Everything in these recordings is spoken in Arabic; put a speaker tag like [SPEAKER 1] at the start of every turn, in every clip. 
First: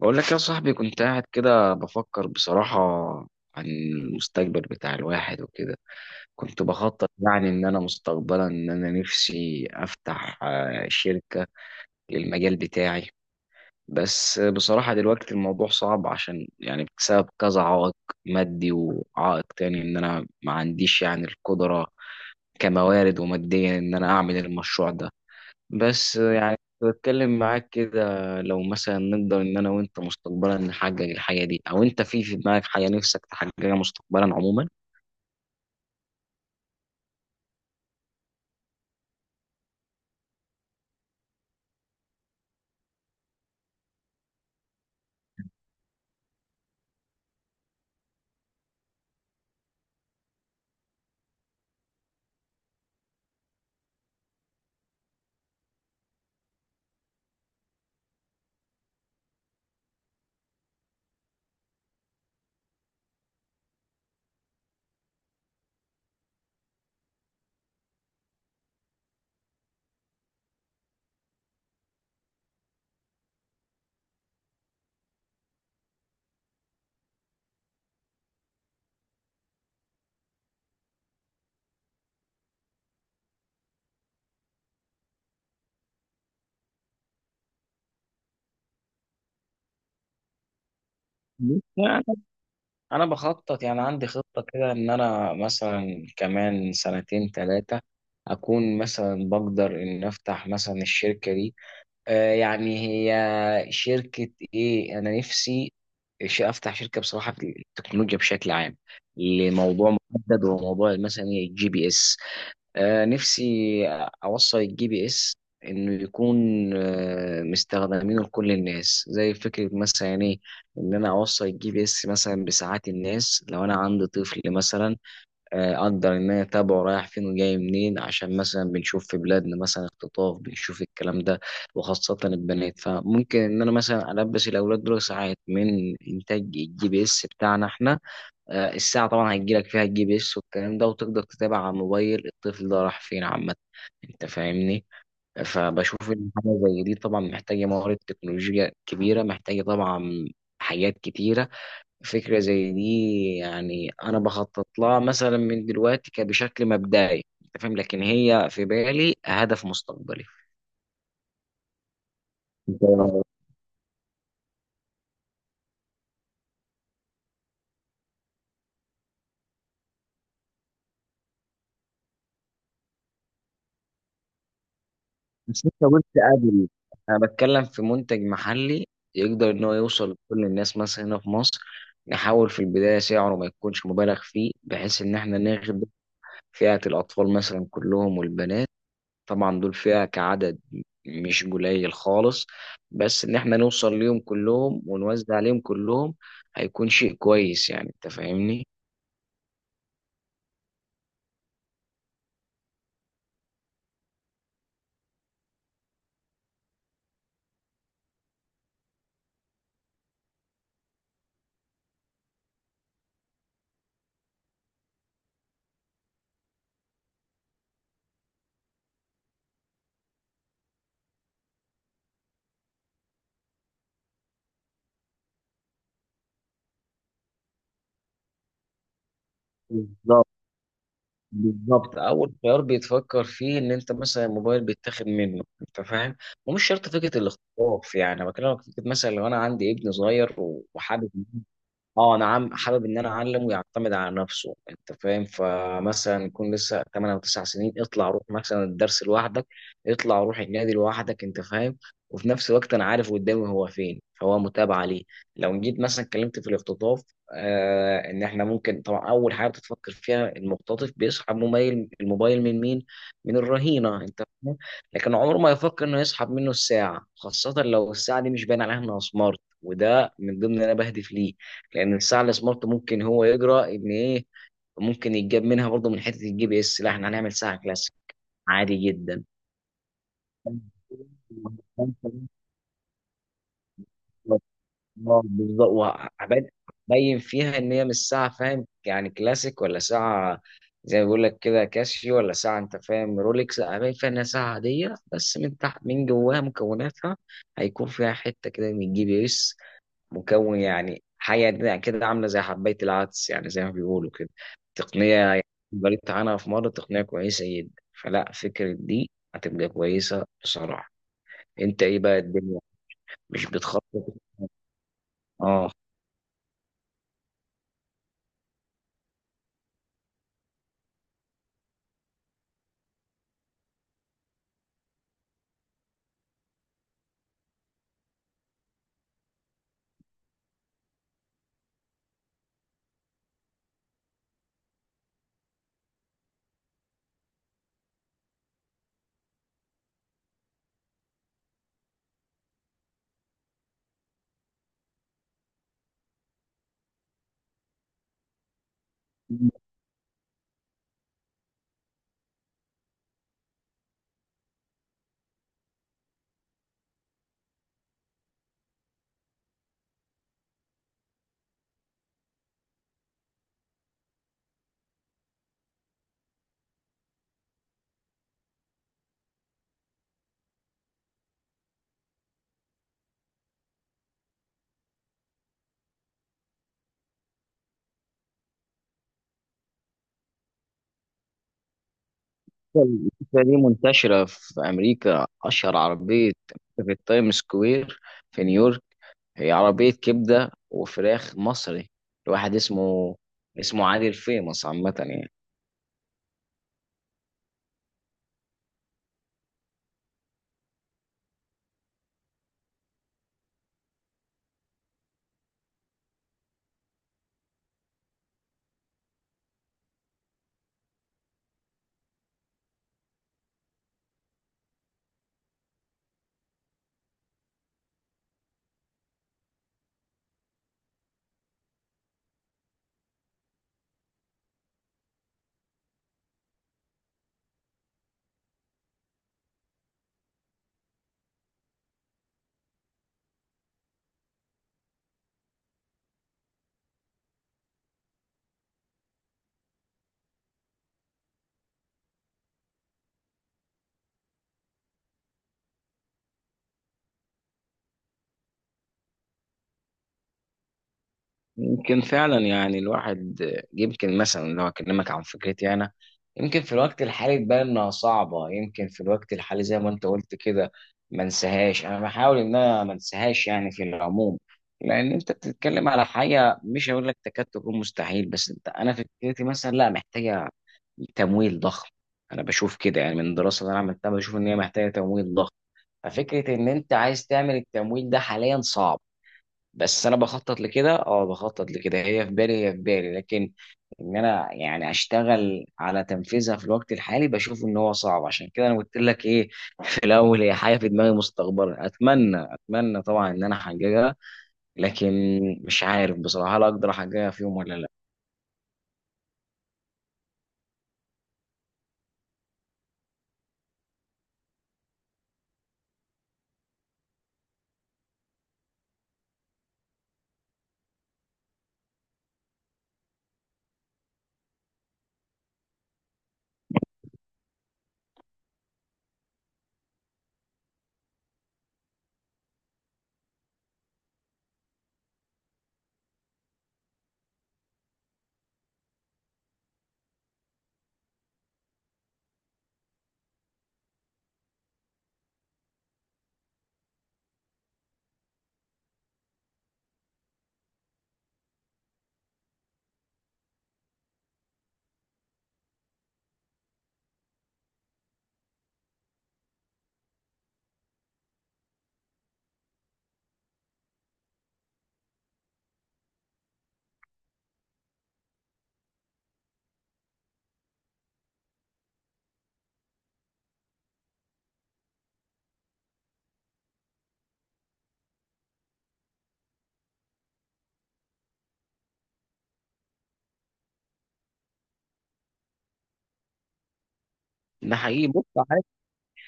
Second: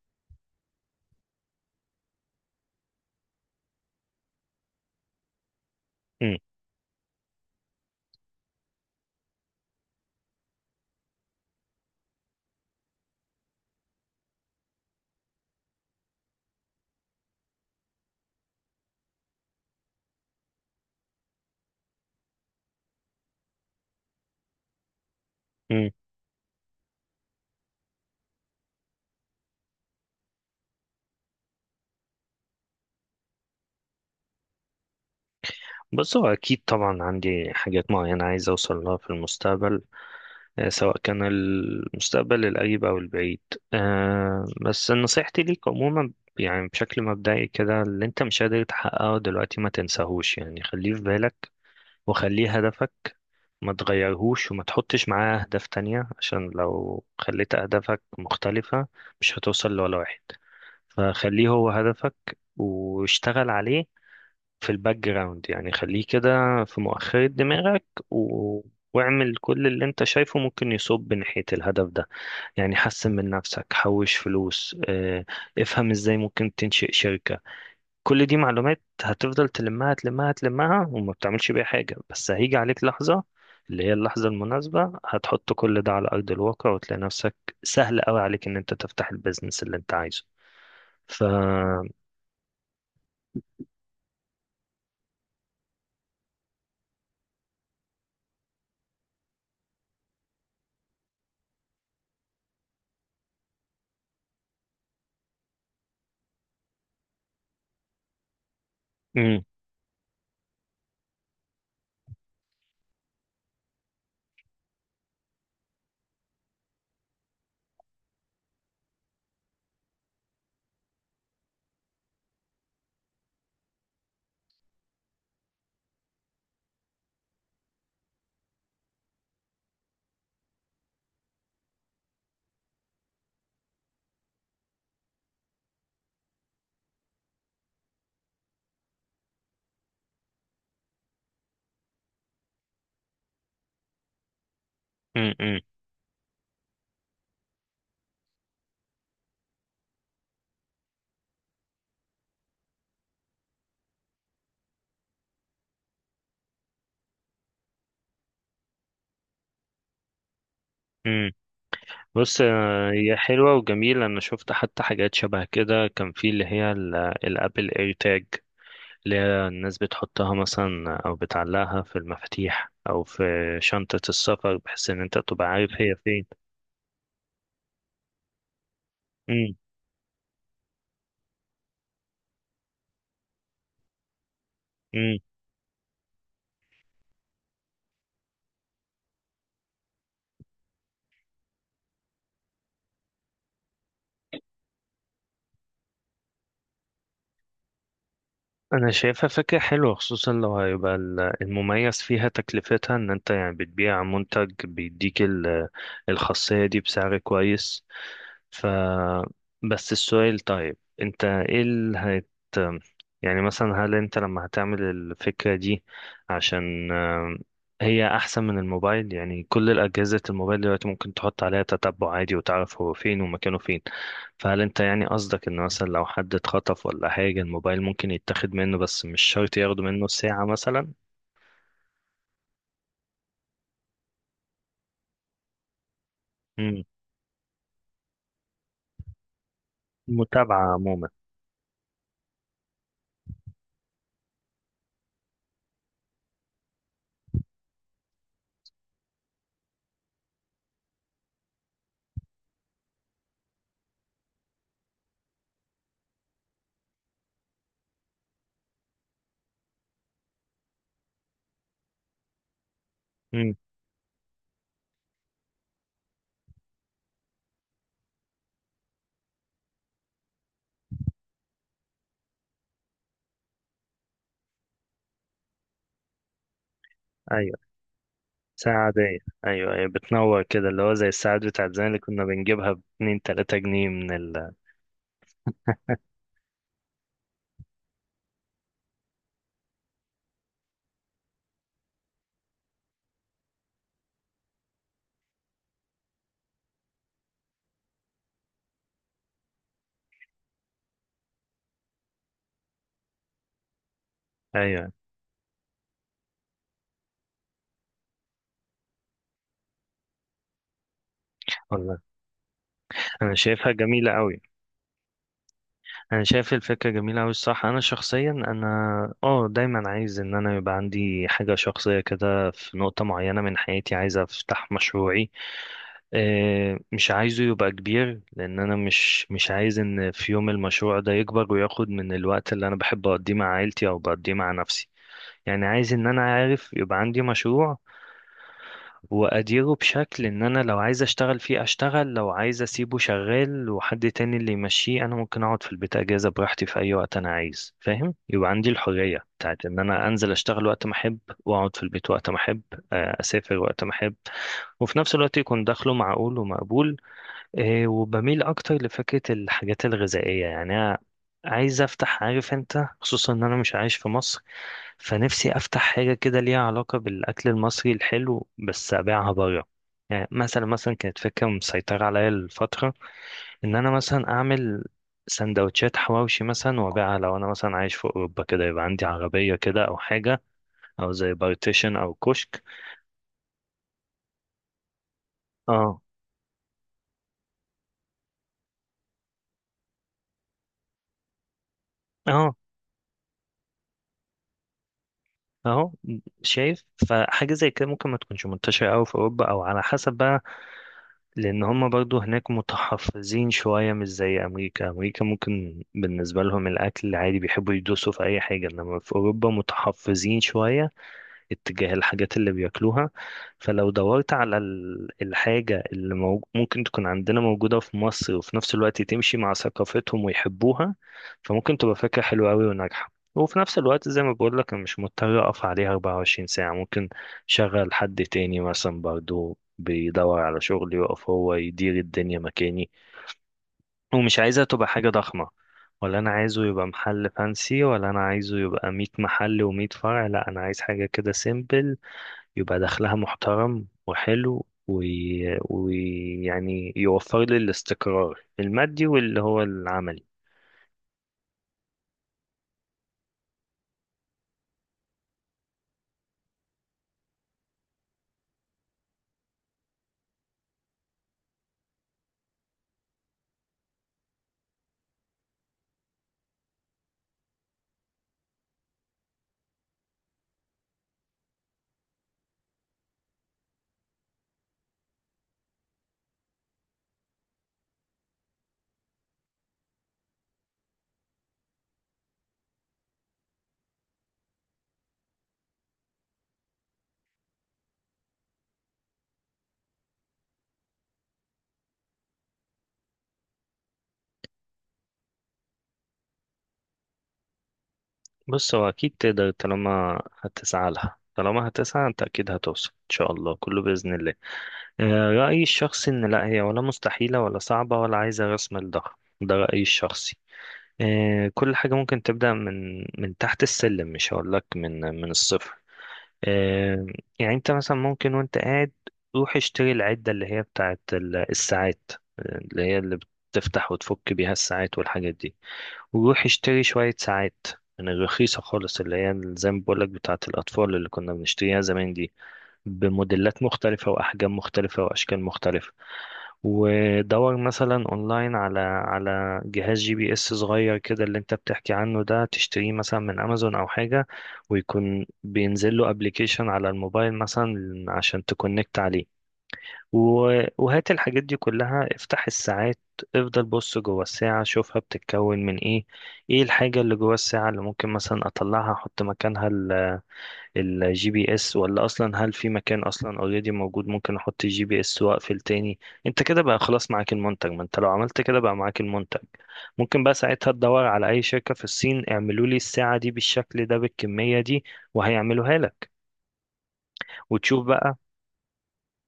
[SPEAKER 1] بقول لك يا صاحبي، كنت قاعد كده بفكر بصراحة عن المستقبل بتاع الواحد وكده.
[SPEAKER 2] مم.
[SPEAKER 1] كنت بخطط يعني إن أنا مستقبلا إن أنا نفسي أفتح شركة للمجال بتاعي. بس بصراحة دلوقتي الموضوع صعب عشان يعني بسبب كذا عائق مادي، وعائق تاني إن أنا ما عنديش يعني القدرة كموارد وماديا إن أنا أعمل المشروع ده.
[SPEAKER 2] مم.
[SPEAKER 1] بس يعني كنت بتكلم معاك كده لو مثلا نقدر ان انا وانت مستقبلا نحقق الحاجه دي، او انت في دماغك حاجه نفسك تحققها مستقبلا عموما.
[SPEAKER 2] بس هو أكيد طبعا عندي حاجات معينة عايز أوصل لها في المستقبل، سواء كان المستقبل القريب أو البعيد. بس نصيحتي ليك عموما، يعني بشكل مبدئي كده اللي أنت مش قادر تحققه دلوقتي ما تنساهوش، يعني خليه في بالك وخليه هدفك. ما تغيرهوش وما تحطش معاه أهداف تانية، عشان لو خليت أهدافك مختلفة مش هتوصل لولا واحد. فخليه هو هدفك واشتغل عليه في الباك جراوند، يعني خليه كده في مؤخرة دماغك و... واعمل كل اللي انت شايفه ممكن يصب ناحية الهدف ده. يعني حسن من نفسك، حوش فلوس، افهم ازاي ممكن تنشئ شركة. كل دي معلومات هتفضل تلمها تلمها تلمها وما بتعملش بيها حاجة، بس هيجي عليك لحظة اللي هي اللحظة المناسبة هتحط كل ده على أرض الواقع وتلاقي نفسك سهل قوي عليك ان انت تفتح البيزنس اللي انت عايزه. ف
[SPEAKER 1] بص، يعني انا بخطط، يعني عندي خطه كده ان انا مثلا كمان سنتين ثلاثه اكون مثلا بقدر ان افتح مثلا الشركه دي. آه يعني هي شركه ايه انا نفسي افتح شركه بصراحه في التكنولوجيا بشكل عام،
[SPEAKER 2] مم،
[SPEAKER 1] لموضوع محدد وموضوع مثلا الجي بي اس. نفسي أوصل الجي بي إس إنه يكون مستخدمينه لكل الناس، زي فكرة مثلا إيه إن أنا أوصل الجي بي إس مثلا بساعات الناس. لو أنا عندي طفل مثلا، أقدر إن أنا أتابعه رايح فين وجاي منين، عشان مثلا بنشوف في بلادنا مثلا اختطاف، بنشوف الكلام ده، وخاصة البنات. فممكن إن أنا مثلا ألبس الأولاد دول ساعات من إنتاج الجي بي إس بتاعنا إحنا. الساعة طبعا هتجيلك فيها الجي بي اس والكلام ده، وتقدر تتابع على الموبايل الطفل ده راح فين عامة. انت فاهمني؟
[SPEAKER 2] مم، مم،
[SPEAKER 1] فبشوف ان حاجة زي دي طبعا محتاجة موارد تكنولوجيا كبيرة، محتاجة طبعا حاجات كتيرة. فكرة زي دي يعني انا بخطط لها مثلا من دلوقتي كبشكل مبدئي، انت فاهم، لكن هي في بالي هدف مستقبلي.
[SPEAKER 2] مم. بص، هي
[SPEAKER 1] انت
[SPEAKER 2] حلوة وجميلة. أنا شفت حتى حاجات شبه كده، كان في اللي هي الأبل إير تاج، اللي هي الناس بتحطها مثلا أو بتعلقها في المفاتيح أو في شنطة السفر، بحيث إن أنت تبقى
[SPEAKER 1] مش
[SPEAKER 2] عارف
[SPEAKER 1] لسه
[SPEAKER 2] هي
[SPEAKER 1] قلت
[SPEAKER 2] فين.
[SPEAKER 1] قبل؟ انا بتكلم في منتج محلي يقدر ان هو يوصل لكل الناس مثلا هنا في مصر. نحاول في البدايه سعره ما يكونش مبالغ فيه بحيث ان
[SPEAKER 2] مم.
[SPEAKER 1] احنا ناخد فئه الاطفال مثلا كلهم والبنات. طبعا دول فئه كعدد مش قليل خالص. بس ان احنا نوصل ليهم كلهم ونوزع عليهم كلهم هيكون شيء كويس، يعني انت فاهمني.
[SPEAKER 2] انا شايفها فكرة حلوة، خصوصا لو هيبقى المميز فيها تكلفتها، ان انت يعني بتبيع منتج بيديك الخاصية دي بسعر كويس. ف بس السؤال، طيب انت ايه اللي هت يعني مثلا هل انت لما هتعمل الفكرة دي، عشان هي احسن من الموبايل؟ يعني كل الاجهزة الموبايل دلوقتي ممكن تحط عليها تتبع عادي وتعرف هو فين ومكانه فين. فهل انت يعني قصدك ان مثلا لو حد اتخطف ولا حاجة، الموبايل ممكن يتاخد منه، بس مش شرط ياخدوا منه
[SPEAKER 1] بالظبط.
[SPEAKER 2] ساعة مثلا؟
[SPEAKER 1] بالظبط، اول خيار بيتفكر فيه ان انت مثلا الموبايل بيتاخد منه، انت فاهم. ومش
[SPEAKER 2] امم
[SPEAKER 1] شرط فكره الاختطاف. يعني أنا بكلمك في فكره مثلا لو انا عندي ابن صغير
[SPEAKER 2] متابعة عموما.
[SPEAKER 1] وحابب، اه انا عم حابب ان انا اعلم ويعتمد على نفسه، انت فاهم. فمثلا يكون لسه 8 او 9 سنين، اطلع روح مثلا الدرس لوحدك، اطلع روح النادي لوحدك، انت فاهم. وفي نفس الوقت انا عارف قدامي هو فين، فهو متابع ليه. لو جيت مثلا اتكلمت في الاختطاف، آه ان احنا ممكن طبعا اول حاجه بتفكر فيها المختطف بيسحب الموبايل من مين؟ من
[SPEAKER 2] امم
[SPEAKER 1] الرهينه، انت فاهم. لكن عمره ما يفكر انه يسحب منه الساعه، خاصه لو الساعه دي مش باين عليها انها سمارت، وده من ضمن اللي انا بهدف ليه. لان الساعه السمارت ممكن هو يجرى ان ايه، ممكن يتجاب منها برضه من حته الجي بي اس. لا، احنا هنعمل ساعه
[SPEAKER 2] ايوه.
[SPEAKER 1] كلاسيك عادي
[SPEAKER 2] ساعة عادية.
[SPEAKER 1] جدا.
[SPEAKER 2] ايوه، ايوه بتنور كده، اللي هو زي الساعات بتاعت زمان اللي كنا بنجيبها باتنين تلاتة جنيه من
[SPEAKER 1] بالظبط. هبين فيها ان هي مش ساعه، فاهم يعني، كلاسيك، ولا ساعه زي ما بيقول لك كده كاسيو، ولا ساعه انت فاهم رولكس. لا، هبين فيها انها ساعه عاديه، بس من تحت من جواها مكوناتها هيكون فيها حته كده من الجي بي اس، مكون يعني حاجة كده عاملة زي حباية العدس، يعني زي ما بيقولوا كده.
[SPEAKER 2] ايوه.
[SPEAKER 1] تقنية يعني قريت عنها في مرة، تقنية كويسة جدا. فلا فكرة دي هتبقى كويسة بصراحة. انت
[SPEAKER 2] والله
[SPEAKER 1] ايه بقى الدنيا،
[SPEAKER 2] انا
[SPEAKER 1] مش
[SPEAKER 2] شايفها جميلة
[SPEAKER 1] بتخطط؟
[SPEAKER 2] قوي.
[SPEAKER 1] اه.
[SPEAKER 2] انا شايف الفكره جميله قوي الصح. انا شخصيا انا اه دايما عايز ان انا يبقى عندي حاجه شخصيه كده. في نقطه معينه من حياتي عايز افتح مشروعي، مش عايزه يبقى كبير، لان انا مش عايز ان في يوم المشروع ده يكبر وياخد من الوقت اللي انا بحب اقضيه مع عيلتي او بقضيه مع نفسي. يعني عايز ان انا عارف يبقى عندي مشروع واديره بشكل ان انا لو عايز اشتغل فيه اشتغل، لو عايز اسيبه شغال وحد تاني اللي يمشيه، انا ممكن اقعد في البيت اجازة براحتي في اي وقت انا عايز. فاهم؟ يبقى عندي الحرية بتاعت ان انا انزل اشتغل وقت ما احب، واقعد في البيت وقت ما احب، اسافر وقت ما احب، وفي نفس الوقت يكون دخله معقول ومقبول. وبميل اكتر لفكره الحاجات الغذائيه. يعني انا عايز افتح، عارف انت، خصوصا ان انا مش عايش في مصر، فنفسي افتح حاجه كده ليها علاقه بالاكل المصري الحلو بس ابيعها بره. يعني مثلا، كانت فكره مسيطره عليا الفتره ان انا مثلا اعمل سندوتشات حواوشي مثلا وابيعها، لو انا مثلا عايش في اوروبا كده يبقى عندي عربيه كده او حاجه، او زي بارتيشن او كشك.
[SPEAKER 1] الفكرة دي منتشرة في أمريكا، أشهر
[SPEAKER 2] اه.
[SPEAKER 1] عربية في التايم سكوير في نيويورك، هي عربية كبدة وفراخ مصري
[SPEAKER 2] اه.
[SPEAKER 1] لواحد اسمه، اسمه عادل، فيمس عامة يعني.
[SPEAKER 2] اهو. شايف. فحاجة زي كده ممكن ما تكونش منتشرة أوي في أوروبا، أو على حسب بقى، لأن هما برضو هناك متحفظين شوية، مش زي أمريكا. أمريكا ممكن بالنسبة لهم الأكل عادي، بيحبوا يدوسوا في أي حاجة، إنما في أوروبا متحفظين شوية اتجاه الحاجات اللي بياكلوها. فلو دورت على الحاجة اللي ممكن تكون عندنا موجودة في مصر وفي نفس الوقت تمشي مع ثقافتهم ويحبوها، فممكن تبقى فكرة حلوة أوي وناجحة. وفي نفس الوقت، زي ما بقول لك، أنا مش مضطر أقف عليها 24 ساعة، ممكن شغل حد تاني مثلا برضو بيدور على شغل يقف هو يدير الدنيا مكاني. ومش عايزها تبقى حاجة ضخمة، ولا انا عايزه يبقى محل فانسي، ولا انا عايزه يبقى 100 محل و100 فرع. لا، انا عايز حاجه كده سيمبل، يبقى دخلها محترم وحلو ويعني يوفر لي الاستقرار المادي واللي هو العملي.
[SPEAKER 1] يمكن فعلا يعني الواحد، يمكن مثلا لو اكلمك عن فكرتي انا، يمكن في الوقت الحالي تبان انها صعبه، يمكن في الوقت الحالي زي ما انت قلت كده ما انساهاش، انا بحاول ان انا ما انساهاش يعني في العموم. لان انت بتتكلم على حاجه مش هقول لك تكاد تكون مستحيل، بس انت انا فكرتي مثلا لا محتاجه تمويل ضخم. انا بشوف كده يعني من الدراسه اللي انا عملتها، بشوف ان هي محتاجه تمويل ضخم. ففكره ان انت عايز تعمل التمويل ده حاليا صعب. بس انا بخطط لكده، اه بخطط لكده، هي في بالي، هي في بالي لكن ان انا يعني اشتغل على تنفيذها في الوقت الحالي بشوف ان هو صعب. عشان كده انا قلت لك ايه، في الاول هي حاجه في دماغي مستقبلا، اتمنى، اتمنى طبعا ان انا احققها. لكن مش عارف بصراحه هل اقدر احققها في يوم ولا لا.
[SPEAKER 2] بص، هو أكيد تقدر. طالما هتسعى لها، طالما هتسعى أنت، أكيد هتوصل إن شاء الله، كله بإذن الله. رأيي الشخصي إن لا هي ولا مستحيلة ولا صعبة ولا عايزة رأس مال ضخم. ده رأيي الشخصي. كل حاجة ممكن تبدأ من من تحت السلم، مش هقولك من الصفر. آه، يعني انت مثلا، ممكن وانت قاعد روح اشتري العدة اللي هي بتاعت الساعات، اللي هي اللي بتفتح وتفك بيها الساعات والحاجات دي، وروح اشتري شوية ساعات من الرخيصة خالص، اللي هي زي ما بقولك بتاعت الأطفال اللي كنا بنشتريها زمان دي، بموديلات مختلفة وأحجام مختلفة وأشكال مختلفة، ودور مثلا اونلاين على جهاز جي بي اس صغير كده اللي انت بتحكي عنه ده، تشتريه مثلا من امازون او حاجة، ويكون بينزل له ابلكيشن على الموبايل مثلا عشان تكونكت عليه. وهات الحاجات دي كلها، افتح الساعات، افضل بص جوه الساعة، شوفها بتتكون من ايه، ايه الحاجة اللي جوه الساعة اللي ممكن مثلا اطلعها احط مكانها الجي بي اس، ولا اصلا هل في مكان اصلا اوريدي موجود ممكن احط الجي بي اس واقفل تاني. انت كده بقى خلاص معاك المنتج. ما انت لو عملت كده بقى معاك المنتج، ممكن بقى ساعتها تدور على اي شركة في الصين اعملوا لي الساعة دي بالشكل ده بالكمية دي، وهيعملوها لك
[SPEAKER 1] ده
[SPEAKER 2] وتشوف
[SPEAKER 1] حقيقي،
[SPEAKER 2] بقى.
[SPEAKER 1] بص،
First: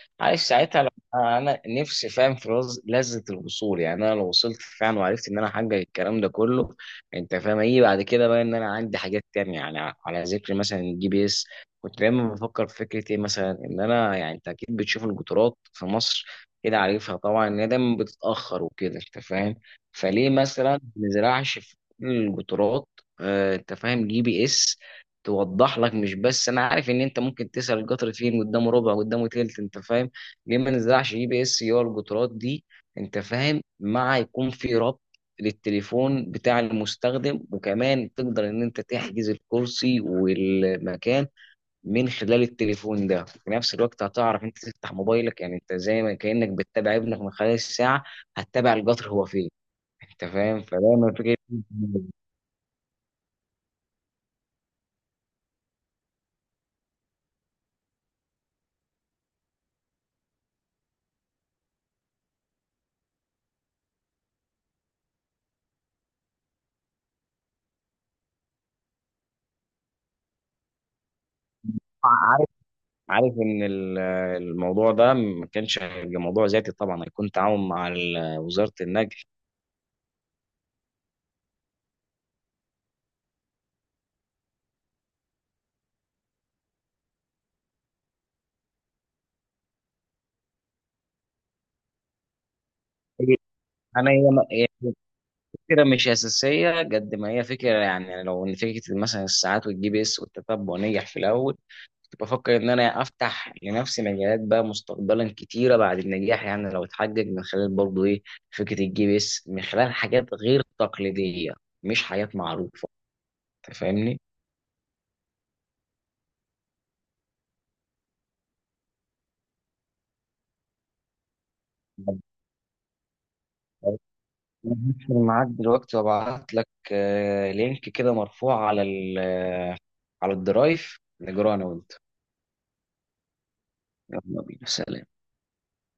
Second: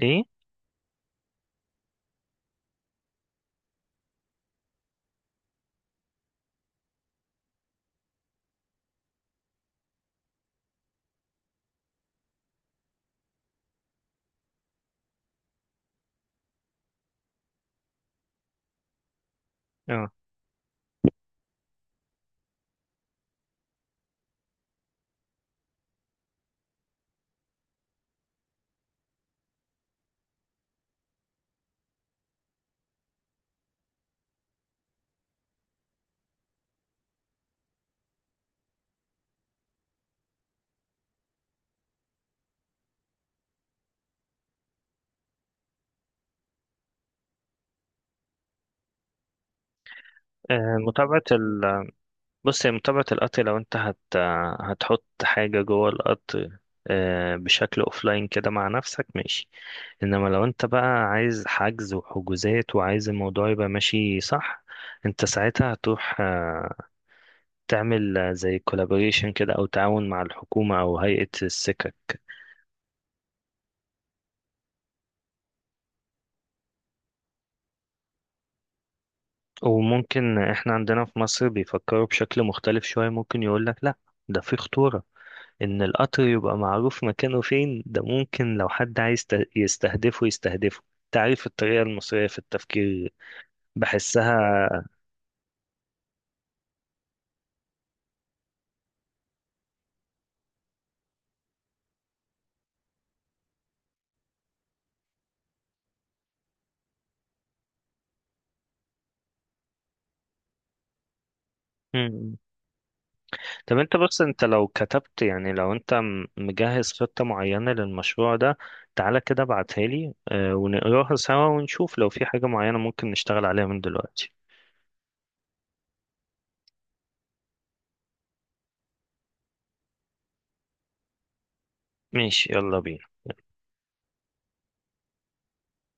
[SPEAKER 2] ايه.
[SPEAKER 1] عايش ساعتها. لو انا نفسي، فاهم، في لذة الوصول. يعني انا لو وصلت فعلا وعرفت ان انا احقق الكلام ده كله، انت فاهم ايه بعد كده بقى؟ ان انا عندي حاجات تانية يعني. على ذكر مثلا الجي بي اس، كنت دايما بفكر في فكرة ايه مثلا، ان انا يعني، انت اكيد بتشوف القطارات في مصر كده، عارفها طبعا ان هي دايما بتتأخر وكده، انت فاهم.
[SPEAKER 2] اه.
[SPEAKER 1] فليه مثلا ما نزرعش في كل القطارات انت فاهم جي بي اس توضح لك؟ مش بس انا عارف، ان انت ممكن تسأل القطر فين، قدامه ربع، قدامه تلت، انت فاهم. ليه ما نزرعش جي بي اس هي الجترات دي، انت فاهم، مع يكون في ربط للتليفون بتاع المستخدم، وكمان تقدر ان انت تحجز الكرسي والمكان من خلال التليفون ده. في نفس الوقت هتعرف، انت تفتح موبايلك يعني، انت زي ما كأنك بتتابع ابنك من خلال الساعة، هتتابع القطر هو فين، انت فاهم. فدايما
[SPEAKER 2] متابعة.
[SPEAKER 1] فكرة.
[SPEAKER 2] بص، هي متابعة القط، لو انت هتحط حاجة جوه القط بشكل اوفلاين كده مع نفسك، ماشي، انما لو انت بقى عايز حجز وحجوزات وعايز الموضوع يبقى ماشي صح، انت ساعتها هتروح تعمل زي كولابوريشن كده او تعاون مع الحكومة او هيئة السكك.
[SPEAKER 1] عارف، عارف ان الموضوع ده ما كانش هيبقى موضوع ذاتي، طبعا هيكون تعاون مع وزارة النقل.
[SPEAKER 2] وممكن احنا عندنا في مصر بيفكروا بشكل مختلف شوية، ممكن يقولك لا، ده في خطورة. ان القطر يبقى معروف مكانه فين، ده ممكن لو حد عايز يستهدفه يستهدفه. تعرف الطريقة المصرية في التفكير،
[SPEAKER 1] انا
[SPEAKER 2] بحسها.
[SPEAKER 1] فكرة مش أساسية قد ما هي فكرة، يعني لو إن فكرة مثلا الساعات والجي بي إس والتتبع نجح في الأول، كنت بفكر إن أنا أفتح لنفسي مجالات بقى مستقبلا كتيرة بعد النجاح، يعني لو اتحقق من خلال برضه إيه فكرة الجي بي إس من خلال حاجات غير تقليدية، مش حاجات
[SPEAKER 2] مم.
[SPEAKER 1] معروفة. أنت
[SPEAKER 2] طب انت
[SPEAKER 1] فاهمني؟
[SPEAKER 2] بص، انت لو كتبت، يعني لو انت مجهز خطة معينة للمشروع ده، تعالى كده ابعتها لي ونقراها سوا ونشوف لو في حاجة معينة ممكن نشتغل عليها من دلوقتي.
[SPEAKER 1] هقفل معاك دلوقتي وابعت لك لينك كده مرفوع على على الدرايف نجراه أنا وأنت.
[SPEAKER 2] ماشي، يلا بينا.
[SPEAKER 1] يلا بينا، سلام.